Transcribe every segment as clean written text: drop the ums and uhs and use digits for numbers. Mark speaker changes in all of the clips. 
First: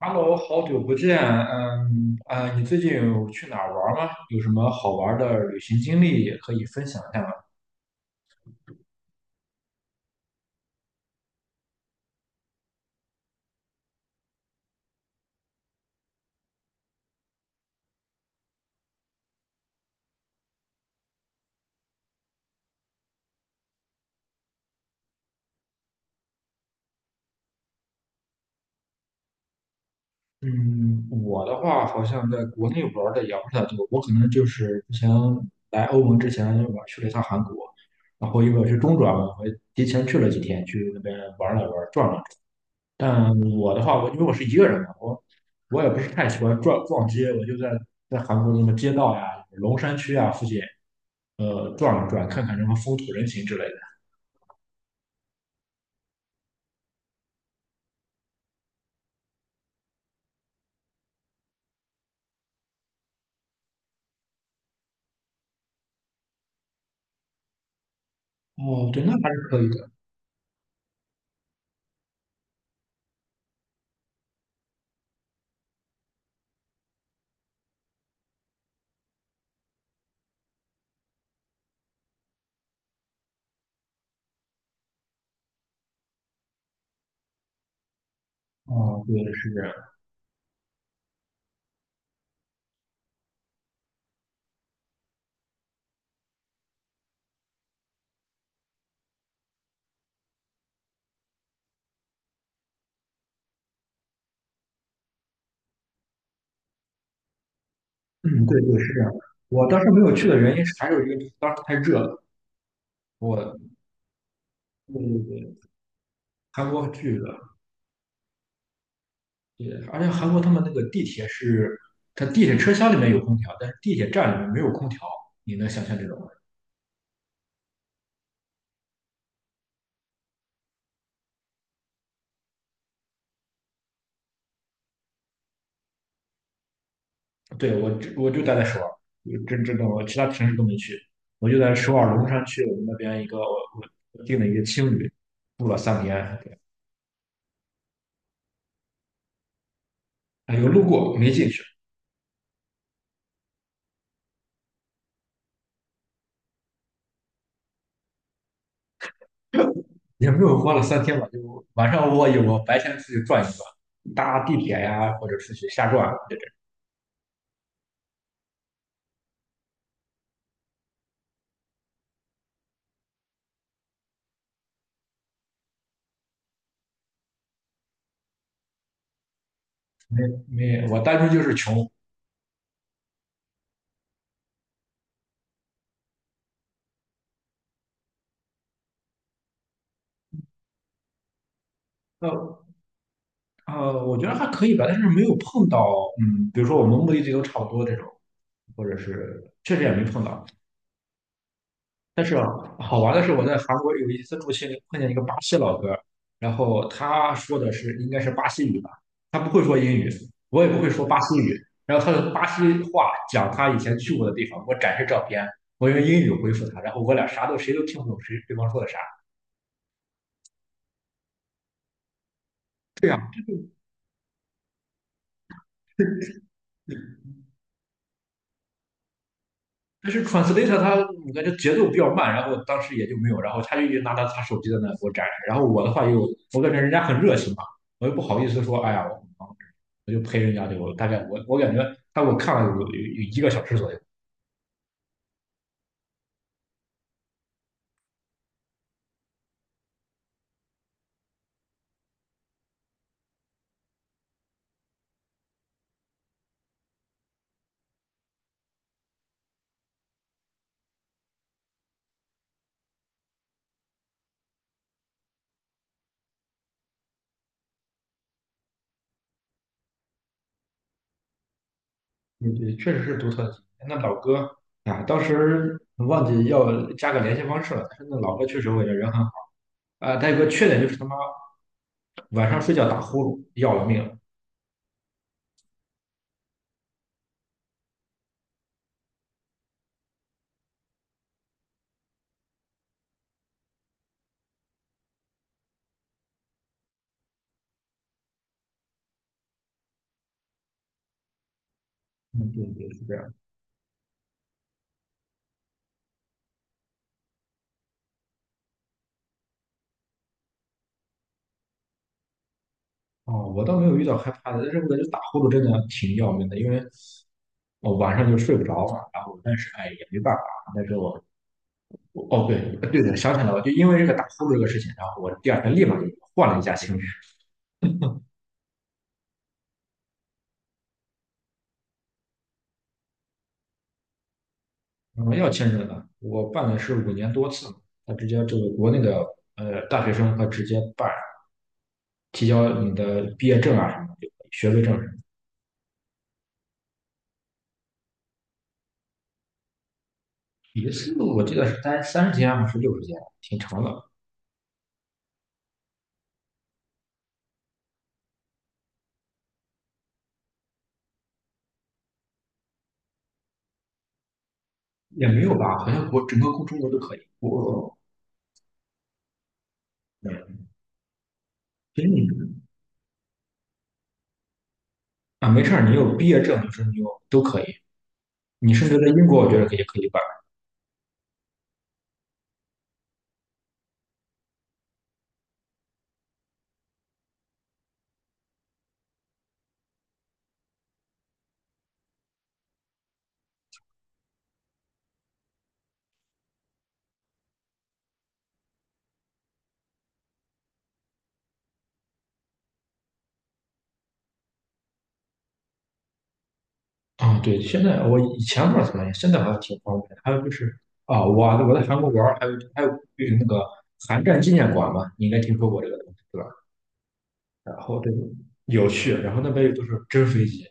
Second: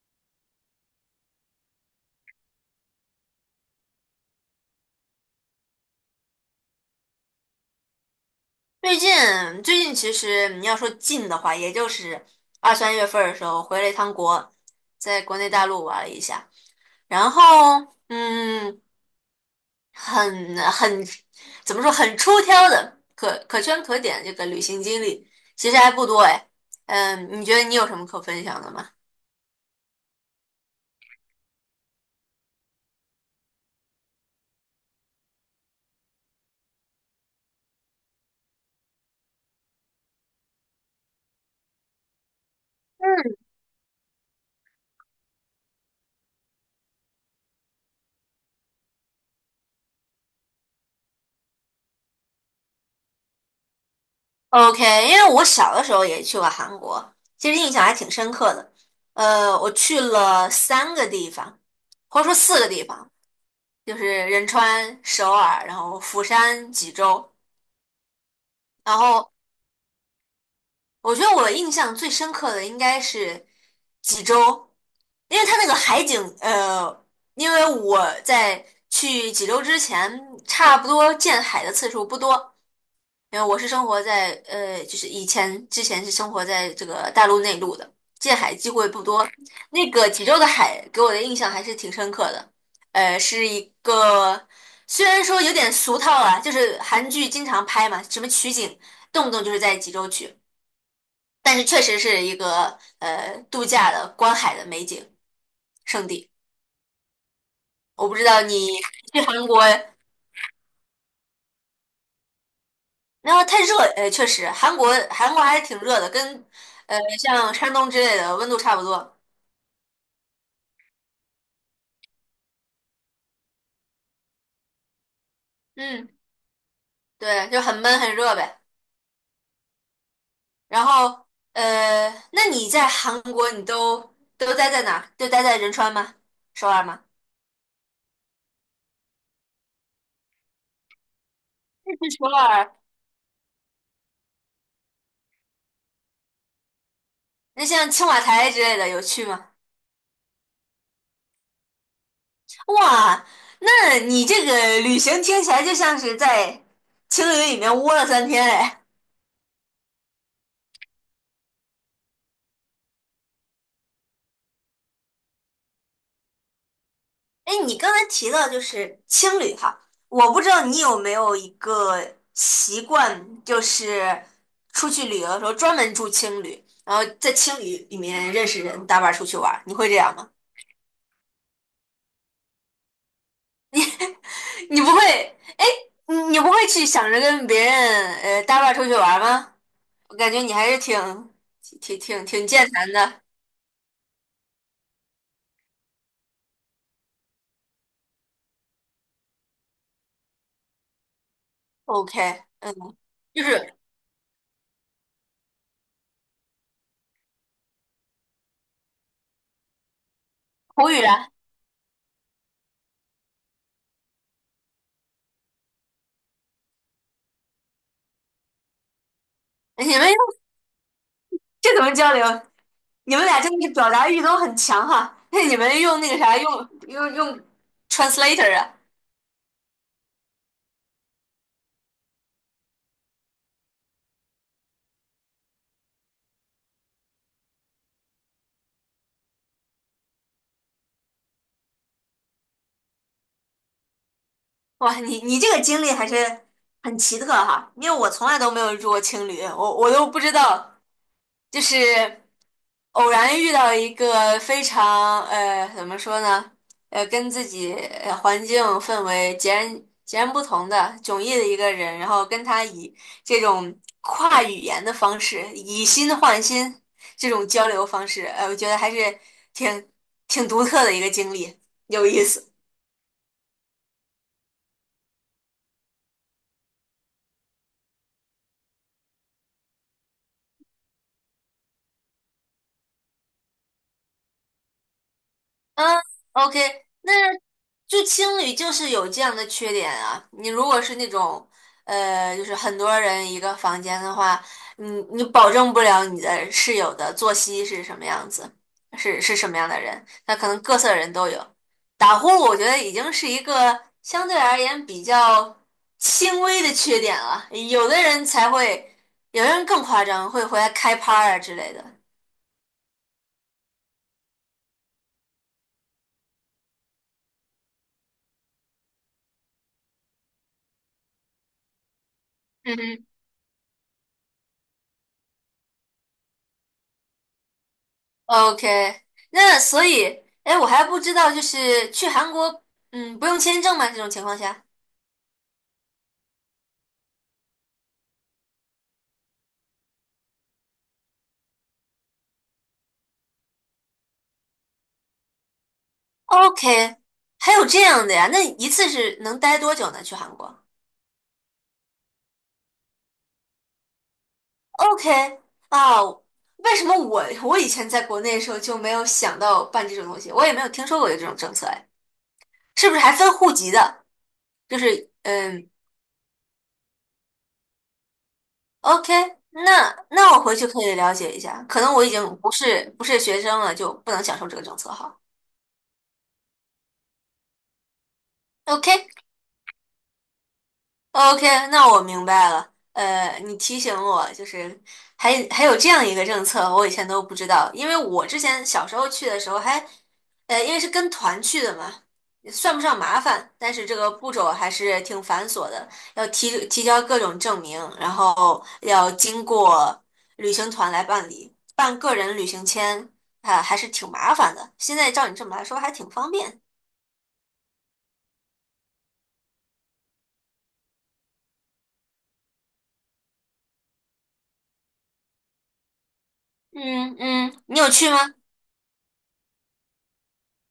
Speaker 1: Hello，好久不见，嗯啊，你最近有去哪儿玩儿吗？有什么好玩儿的旅行经历也可以分享一下吗？
Speaker 2: 最近最近其实你要说近的话，也就是二三月份儿的时候回了一趟国，在国内大陆玩了一下，然后很怎么说很出挑的可圈可点的这个旅行经历，其实还不多哎。你觉得你有什么可分享的吗
Speaker 1: 嗯，我的话好像在国内玩的也不是太多，我可能就是之前来欧盟之前，我去了一趟韩国。然后因为我是中转嘛，我提前去了几天，去那边玩了玩转了。但我的话，我因为我是一个人嘛，我也不是太喜欢撞撞街，我就在韩国的什么街道呀、龙山区啊附近，转了转，看看什么风土人情之类的。
Speaker 2: ？OK，因为我小的时候也去过韩国，其实印象还挺深刻的。我去了三个地方，或者说四个地方。就是仁川、首尔，然后釜山、济州，
Speaker 1: 哦，
Speaker 2: 然
Speaker 1: 对，那还
Speaker 2: 后
Speaker 1: 是可以的。
Speaker 2: 我觉得我印象最深刻的应该是济州，因为它那个海景，因为我在去济州之前，差不多见海的次数不多，因为我是生活在就是以前之前是生活在这个大陆内陆的，见海机会不
Speaker 1: 哦，对，
Speaker 2: 多。
Speaker 1: 是这样。
Speaker 2: 那个济州的海给我的印象还是挺深刻的，是一个虽然说有点俗套啊，就是韩剧经常拍嘛，什么取景动不动就是在济州取，但是确实是一个度假的观海的美景圣地。我不 知道
Speaker 1: 嗯，对
Speaker 2: 你
Speaker 1: 对，是这样 的。
Speaker 2: 去韩国。
Speaker 1: 我当时没有去的原因是，还有一个就是当时太热了。
Speaker 2: 然
Speaker 1: 我，
Speaker 2: 后太热，确实，韩国
Speaker 1: 对对
Speaker 2: 韩国
Speaker 1: 对，
Speaker 2: 还是挺热的，跟
Speaker 1: 韩国巨热。
Speaker 2: 像山东之类的温度差不多。
Speaker 1: 对，而且韩国他们那个地铁是，它地铁车厢里面有空调，但是地铁站里面没有空调，你能想象这
Speaker 2: 嗯，
Speaker 1: 种？
Speaker 2: 对，就很闷很热呗。然后那你在韩国你都待在哪儿？就待在仁川吗？首尔吗？
Speaker 1: 对，我就待在首尔，我真的我其他城市都没去，我就在首
Speaker 2: 是
Speaker 1: 尔
Speaker 2: 首
Speaker 1: 龙山区我
Speaker 2: 尔。
Speaker 1: 们那边一个我订了一个青旅，住了3天。对，
Speaker 2: 那像青瓦台之类的有去吗？
Speaker 1: 哎，有路过没进去。
Speaker 2: 哇，那你这个旅行听起来就像是在青旅里面窝了3天嘞。
Speaker 1: 也没有花了3天吧，就晚上，我有我白天出去转一转，搭地铁呀或者出去瞎转。对对，
Speaker 2: 哎，你刚才提到就是青旅哈，我不知道你有没有一个习惯，就是出去旅游的时候专门住青旅，然后在青旅里面认识人，搭伴儿出去玩儿，你会这样
Speaker 1: 没
Speaker 2: 吗？
Speaker 1: 没我单纯就是穷。
Speaker 2: 你不会，你不会去想着跟别人搭伴儿出去玩儿吗？我感觉你还是挺
Speaker 1: 呃
Speaker 2: 健谈的。
Speaker 1: 我觉得还可以吧，但是没有碰到。嗯，比如说我们目的地都差不多这种，或者是确实也没碰到。
Speaker 2: OK，
Speaker 1: 但是好玩的是，
Speaker 2: 就
Speaker 1: 我在
Speaker 2: 是
Speaker 1: 韩国有一次住青旅碰见一个巴西老哥，然后他说的是应该是巴西语吧，他不会说英语，我也不
Speaker 2: 口
Speaker 1: 会
Speaker 2: 语
Speaker 1: 说巴
Speaker 2: 啊，
Speaker 1: 西语。然后他的巴西话讲他以前去过的地方，我展示照片，我用英语回复他，然后我俩啥都，谁都听不懂谁对方说的啥。
Speaker 2: 你们这怎么交流？
Speaker 1: 对
Speaker 2: 你们
Speaker 1: 呀。
Speaker 2: 俩真的是表达欲都很强哈。那你们用那个啥，用 translator 啊？
Speaker 1: 但是 translator 他，我感觉节奏比较慢，然后当时也就没有，然后他就一直拿着他手机在那给我展示。然后我的话又，我感觉人家很热情嘛，我又不好意思说，哎呀，我就陪人家。就大概我感觉他给我看了有1个小时左右。
Speaker 2: 哇，你这个经历还是很奇特哈，因为我从来都没有住过青旅，我都不知道，就是。偶然遇到一个非常怎么说呢，跟自己环境氛围截然不同的迥异的一个人，然后跟他以这种跨语言的方式以心换心这种交流方式，我觉得还是挺挺独特的一个经历，有意思。
Speaker 1: 嗯，对，确实是独特的经历。那老哥啊，当时忘记要加个联系方式了，但是那老哥确实我觉得人很好啊。他有个缺点就是他妈晚上睡觉打呼噜，要了命了。
Speaker 2: 嗯，OK，那就青旅就是有这样的缺点啊。你如果是那种，就是很多人一个房间的话，你保证不了你的室友的作息是什么样子，是什么样的人，那可能各色人都有。打呼噜，
Speaker 1: 嗯，
Speaker 2: 我
Speaker 1: 对
Speaker 2: 觉得
Speaker 1: 对，
Speaker 2: 已
Speaker 1: 是
Speaker 2: 经
Speaker 1: 这
Speaker 2: 是
Speaker 1: 样。
Speaker 2: 一个相对而言比较轻微的缺点了，有的人才会，有的人更夸张，会回来开趴啊之类的。
Speaker 1: 哦，我倒没有遇到害怕的，但是我感觉打呼噜真的挺要命的，因为我晚上就睡不着嘛。然后，但是哎，也没办法。但是我，我哦，对，对
Speaker 2: 嗯。
Speaker 1: 的，想起来了，就因为这个打呼噜这个事情，然后我第二天立马就换了一家签证。
Speaker 2: OK，那所以，哎，我还不知道，就是去韩国，不用签证吗？这种情况下
Speaker 1: 嗯，要签证的，我办的是5年多次嘛。他直接这个国内的大学生，他直接办，提交你的毕业证啊什么的，学位证什么的。
Speaker 2: ，OK，还有这样的呀？那一次是能待多久呢？去韩国
Speaker 1: 一次我记得是三十天还是60天，挺长的。
Speaker 2: ？OK，啊，为什么我以前在国内的时候就没有想到办这种东西？我也没有听说过有这种政策，哎，是不是还分户籍的？就是，
Speaker 1: 也没有吧，好像整个中国都可以。我。
Speaker 2: OK，那我回去可以了解一下，可能
Speaker 1: 给
Speaker 2: 我已经
Speaker 1: 你
Speaker 2: 不是学生了，就不能享受这个政策哈。
Speaker 1: 啊，没事儿，你有毕业证，就是你有都可以。你甚至在
Speaker 2: OK，
Speaker 1: 英国，我觉得可以办
Speaker 2: OK，那我明白了。你提醒我，就是还有这样一个政策，我以前都不知道。因为我之前小时候去的时候还，因为是跟团去的嘛，算不上麻烦，但是这个步骤还是挺繁琐的，要提交各种证明，然后要经过旅行团来办理，办个人旅行签，啊，还是挺麻烦的。现在照你这么来说，还挺方便。
Speaker 1: 啊。对，现在，我以前不知道怎么样，现在好像挺方便的。还有就是啊，我我在韩国玩儿，还有就是那个韩战纪念馆嘛，你应该听说过这个东西，对吧？
Speaker 2: 嗯嗯，
Speaker 1: 然
Speaker 2: 你有
Speaker 1: 后
Speaker 2: 去
Speaker 1: 对，
Speaker 2: 吗？
Speaker 1: 有趣。然后那边又都是真飞机、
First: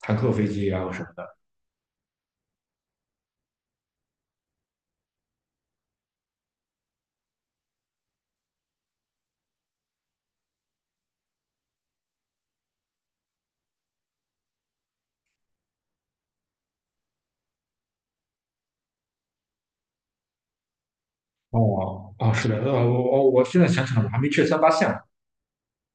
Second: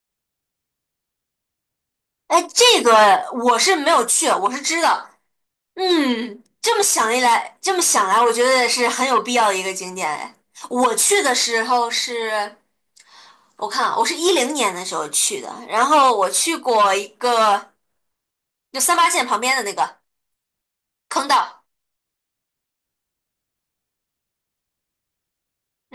Speaker 1: 坦克飞机啊什么的。
Speaker 2: 哎，这个我是没有去，我是知道。这么想来，我觉得是很有必要的一个景点。哎，我去的时候是，我看啊，我是2010年的时候去的，然后我去过一个，就三八线旁边的那个坑道。
Speaker 1: 哦哦，是的。呃，我现在想起来，我还没去三八线呢。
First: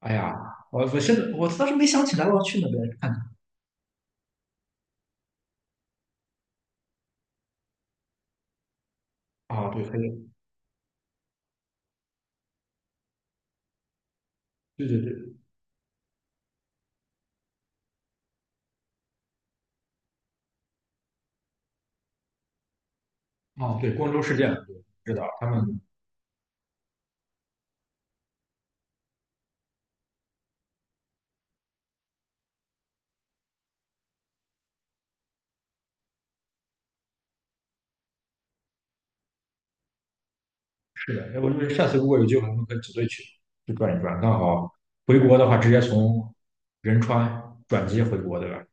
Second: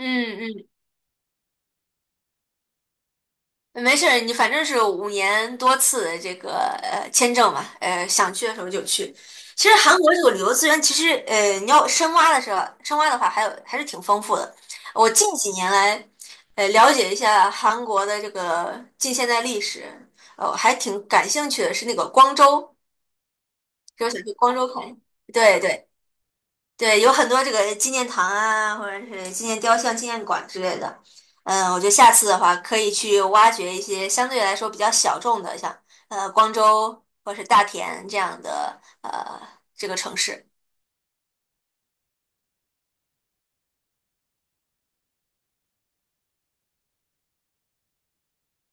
Speaker 1: 哎呀，
Speaker 2: 嗯，
Speaker 1: 我我现在我当时没想起来我要去那边看看。
Speaker 2: 没事儿，你反正是5年多次的这个签证嘛，想去的时候就去。
Speaker 1: 啊，
Speaker 2: 其实
Speaker 1: 对，还
Speaker 2: 韩国这个
Speaker 1: 有
Speaker 2: 旅游资源，其实你要深挖的时候，深挖的话还有还是挺丰富的。
Speaker 1: 对对
Speaker 2: 我近
Speaker 1: 对。
Speaker 2: 几年来，了解一下韩国的这个近现代历史，我还挺感兴趣的是那个光州，
Speaker 1: 哦，对，
Speaker 2: 就
Speaker 1: 光州
Speaker 2: 想去
Speaker 1: 事件，
Speaker 2: 光州
Speaker 1: 对，
Speaker 2: 看。
Speaker 1: 知道他
Speaker 2: 对
Speaker 1: 们
Speaker 2: 对，对，有很多这个纪念堂啊，或者是纪念雕像、纪念馆之类的。我觉得下次的话可以去挖掘一些相对来说比较小众的，像光州或是大田这样的这个城市。
Speaker 1: 是的。要不就是下次如果有机会，我们可以组队去转一转，刚好回国的话，直接从仁川转机回国，对吧？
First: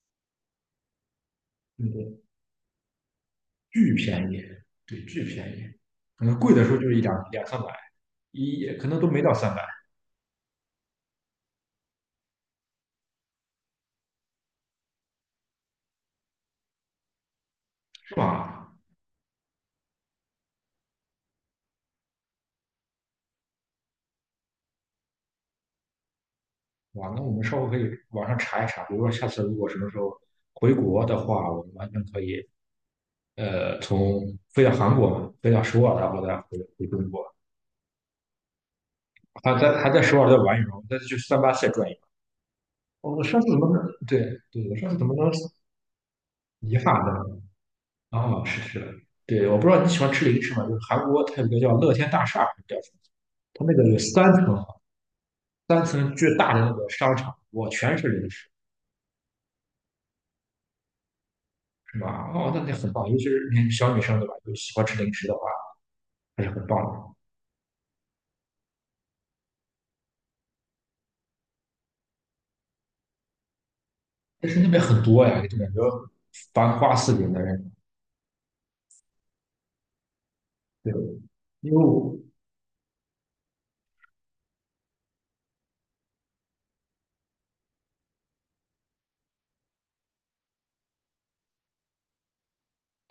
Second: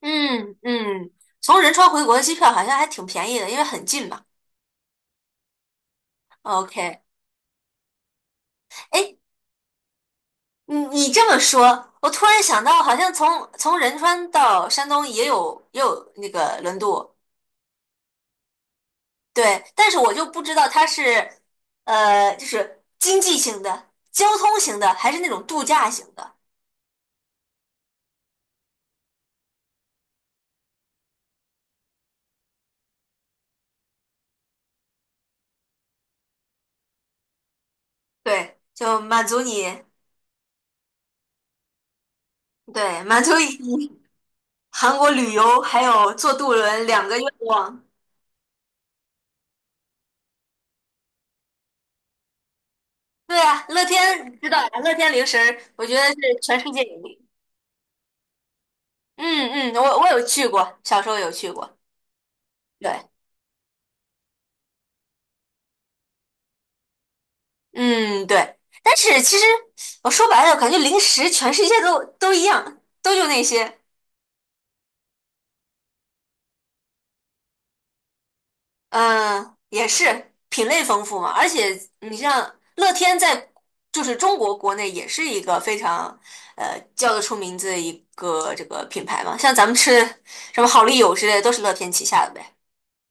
Speaker 2: 嗯嗯，从仁川
Speaker 1: 嗯，
Speaker 2: 回国
Speaker 1: 对，
Speaker 2: 的机票好像还挺便宜的，因为很
Speaker 1: 巨
Speaker 2: 近嘛。
Speaker 1: 便宜。对，巨便宜，可能贵的时候就是一
Speaker 2: OK，
Speaker 1: 两两三百，可能都
Speaker 2: 哎，
Speaker 1: 没到三百，
Speaker 2: 你这么说，我突然想到，好像从仁川到山东也有那个轮渡，
Speaker 1: 是吧？
Speaker 2: 对，但是我就不知道它是，就是经济型的、交通型的，还是那种度假型的。
Speaker 1: 哇，那我们稍后可以网上查一查，比如说下次如果什么时候回国的话，我们完全可以，呃，飞到韩国嘛，飞到首尔啊，然后再回中国。
Speaker 2: 对，就满足
Speaker 1: 他在
Speaker 2: 你，
Speaker 1: 还在首尔在玩羽毛，再去三八线转一转。
Speaker 2: 对，满
Speaker 1: 我
Speaker 2: 足
Speaker 1: 上次怎么能
Speaker 2: 你
Speaker 1: 对对，我上
Speaker 2: 韩
Speaker 1: 次怎
Speaker 2: 国
Speaker 1: 么能
Speaker 2: 旅游还有坐渡
Speaker 1: 遗
Speaker 2: 轮
Speaker 1: 憾
Speaker 2: 两
Speaker 1: 的
Speaker 2: 个愿望。
Speaker 1: 啊？是的，对。我不知道你喜欢吃零食吗？就是韩国它有一个叫乐天大厦，还是叫什么？
Speaker 2: 对
Speaker 1: 它
Speaker 2: 啊，
Speaker 1: 那
Speaker 2: 乐
Speaker 1: 个有三
Speaker 2: 天知
Speaker 1: 层
Speaker 2: 道
Speaker 1: 啊，
Speaker 2: 呀，乐天零食儿
Speaker 1: 三
Speaker 2: 我觉得
Speaker 1: 层
Speaker 2: 是
Speaker 1: 巨大
Speaker 2: 全
Speaker 1: 的
Speaker 2: 世
Speaker 1: 那
Speaker 2: 界
Speaker 1: 个
Speaker 2: 有
Speaker 1: 商
Speaker 2: 名。
Speaker 1: 场，哇，全是零食，
Speaker 2: 嗯嗯，我有去过，小时候有去过。
Speaker 1: 是吧？哦，那那很
Speaker 2: 对，
Speaker 1: 棒，尤其是你小女生对吧？就喜欢吃零食的话，还是很棒的。
Speaker 2: 嗯对，但是其实我说白了，感觉零食全世界都一样，都就那些。
Speaker 1: 但是那边很多呀，就感觉繁花似锦的人。
Speaker 2: 嗯，也是品类
Speaker 1: 对，
Speaker 2: 丰富嘛，而
Speaker 1: 因
Speaker 2: 且
Speaker 1: 为我，
Speaker 2: 你像乐天在就是中国国内也是一个非常叫得出名字的一个这个品牌嘛，像咱们吃什么好丽友之类的都是乐天旗下的呗。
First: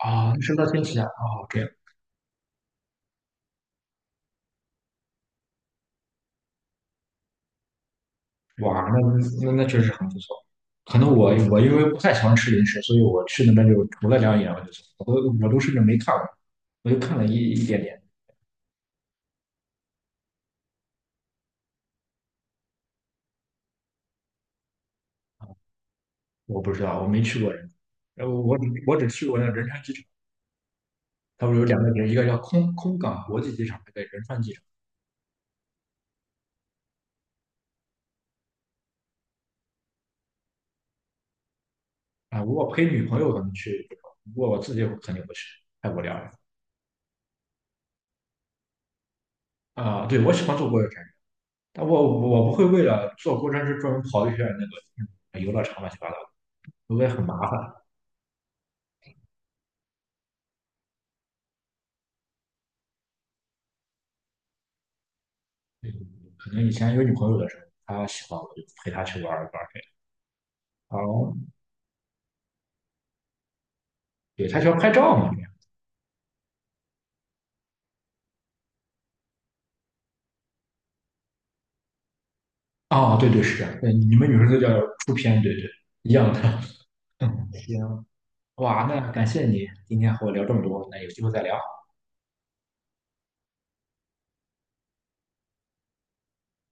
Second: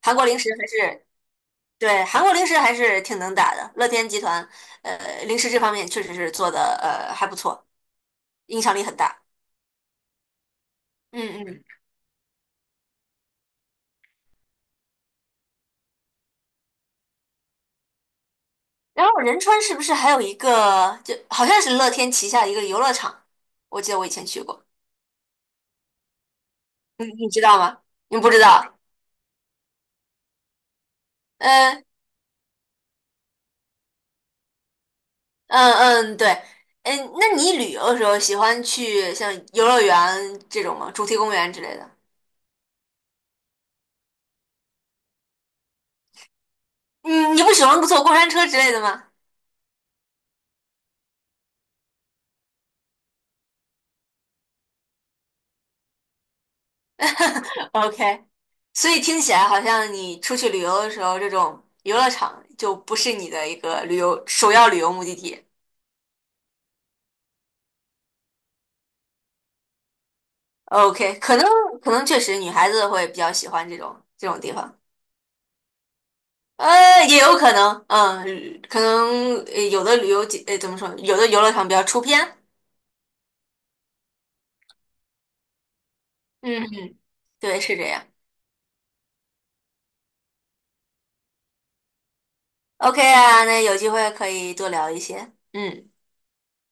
Speaker 2: 韩国零
Speaker 1: 你
Speaker 2: 食
Speaker 1: 是乐
Speaker 2: 还
Speaker 1: 天旗下
Speaker 2: 是
Speaker 1: 啊，对。
Speaker 2: 对韩国零食还是挺能打的，乐天集团零食这方面确实是做的还不错，影响力
Speaker 1: 哇，
Speaker 2: 很
Speaker 1: 那
Speaker 2: 大。
Speaker 1: 那那确实很不错。可能我，
Speaker 2: 嗯
Speaker 1: 我
Speaker 2: 嗯，
Speaker 1: 因为不太喜欢吃零食，所以我去那边就除了两眼我就走，我都我都甚至没看过，我就看了一点点。
Speaker 2: 然后仁川是不是还有一个就好像是乐天旗下的一个游乐场？我记得我以前去过。
Speaker 1: 我不知道，
Speaker 2: 你
Speaker 1: 我没
Speaker 2: 你
Speaker 1: 去
Speaker 2: 知
Speaker 1: 过
Speaker 2: 道
Speaker 1: 人。
Speaker 2: 吗？你
Speaker 1: 川，然
Speaker 2: 不知
Speaker 1: 后我只
Speaker 2: 道？
Speaker 1: 我只去过那仁川机场，它不是有两
Speaker 2: 嗯
Speaker 1: 个点，一个叫空港国际机场，一个仁川机场。
Speaker 2: 嗯嗯，对，那你旅游的时候喜欢去像游乐园这种吗？主题公园之类的？
Speaker 1: 啊，如果陪女朋友可能去这种，不过我自己我肯定不去，太无聊了。
Speaker 2: 嗯，你不喜欢坐过山车之类的吗
Speaker 1: 啊，对，我喜欢坐过山车，但我我不会为了坐过山车专门跑一圈那个游乐场乱七八糟的，因为很麻 烦。
Speaker 2: ？OK，所以听起来好像你出去旅游的时候，这种游乐场就不是你的一个旅游首要旅游目的地。
Speaker 1: 嗯，可能以前有女朋友的时候，她喜欢我就陪她去玩儿玩儿这样。
Speaker 2: OK，
Speaker 1: 哦，
Speaker 2: 可能确实女孩子会比较喜欢这种
Speaker 1: 对，
Speaker 2: 地
Speaker 1: 她喜
Speaker 2: 方，
Speaker 1: 欢拍照嘛这样。
Speaker 2: 也有可能，可能有的旅游景，怎么说，有的游乐场比较出片。
Speaker 1: 哦，对对是这样。对，你们女生都叫出片，对对，一样的。
Speaker 2: 嗯。
Speaker 1: 嗯，
Speaker 2: 对，是这
Speaker 1: 行。
Speaker 2: 样。
Speaker 1: 哇，那感谢你今天和我聊这么多，那有机会再聊。
Speaker 2: OK 啊，那有机会可以多聊一些。嗯。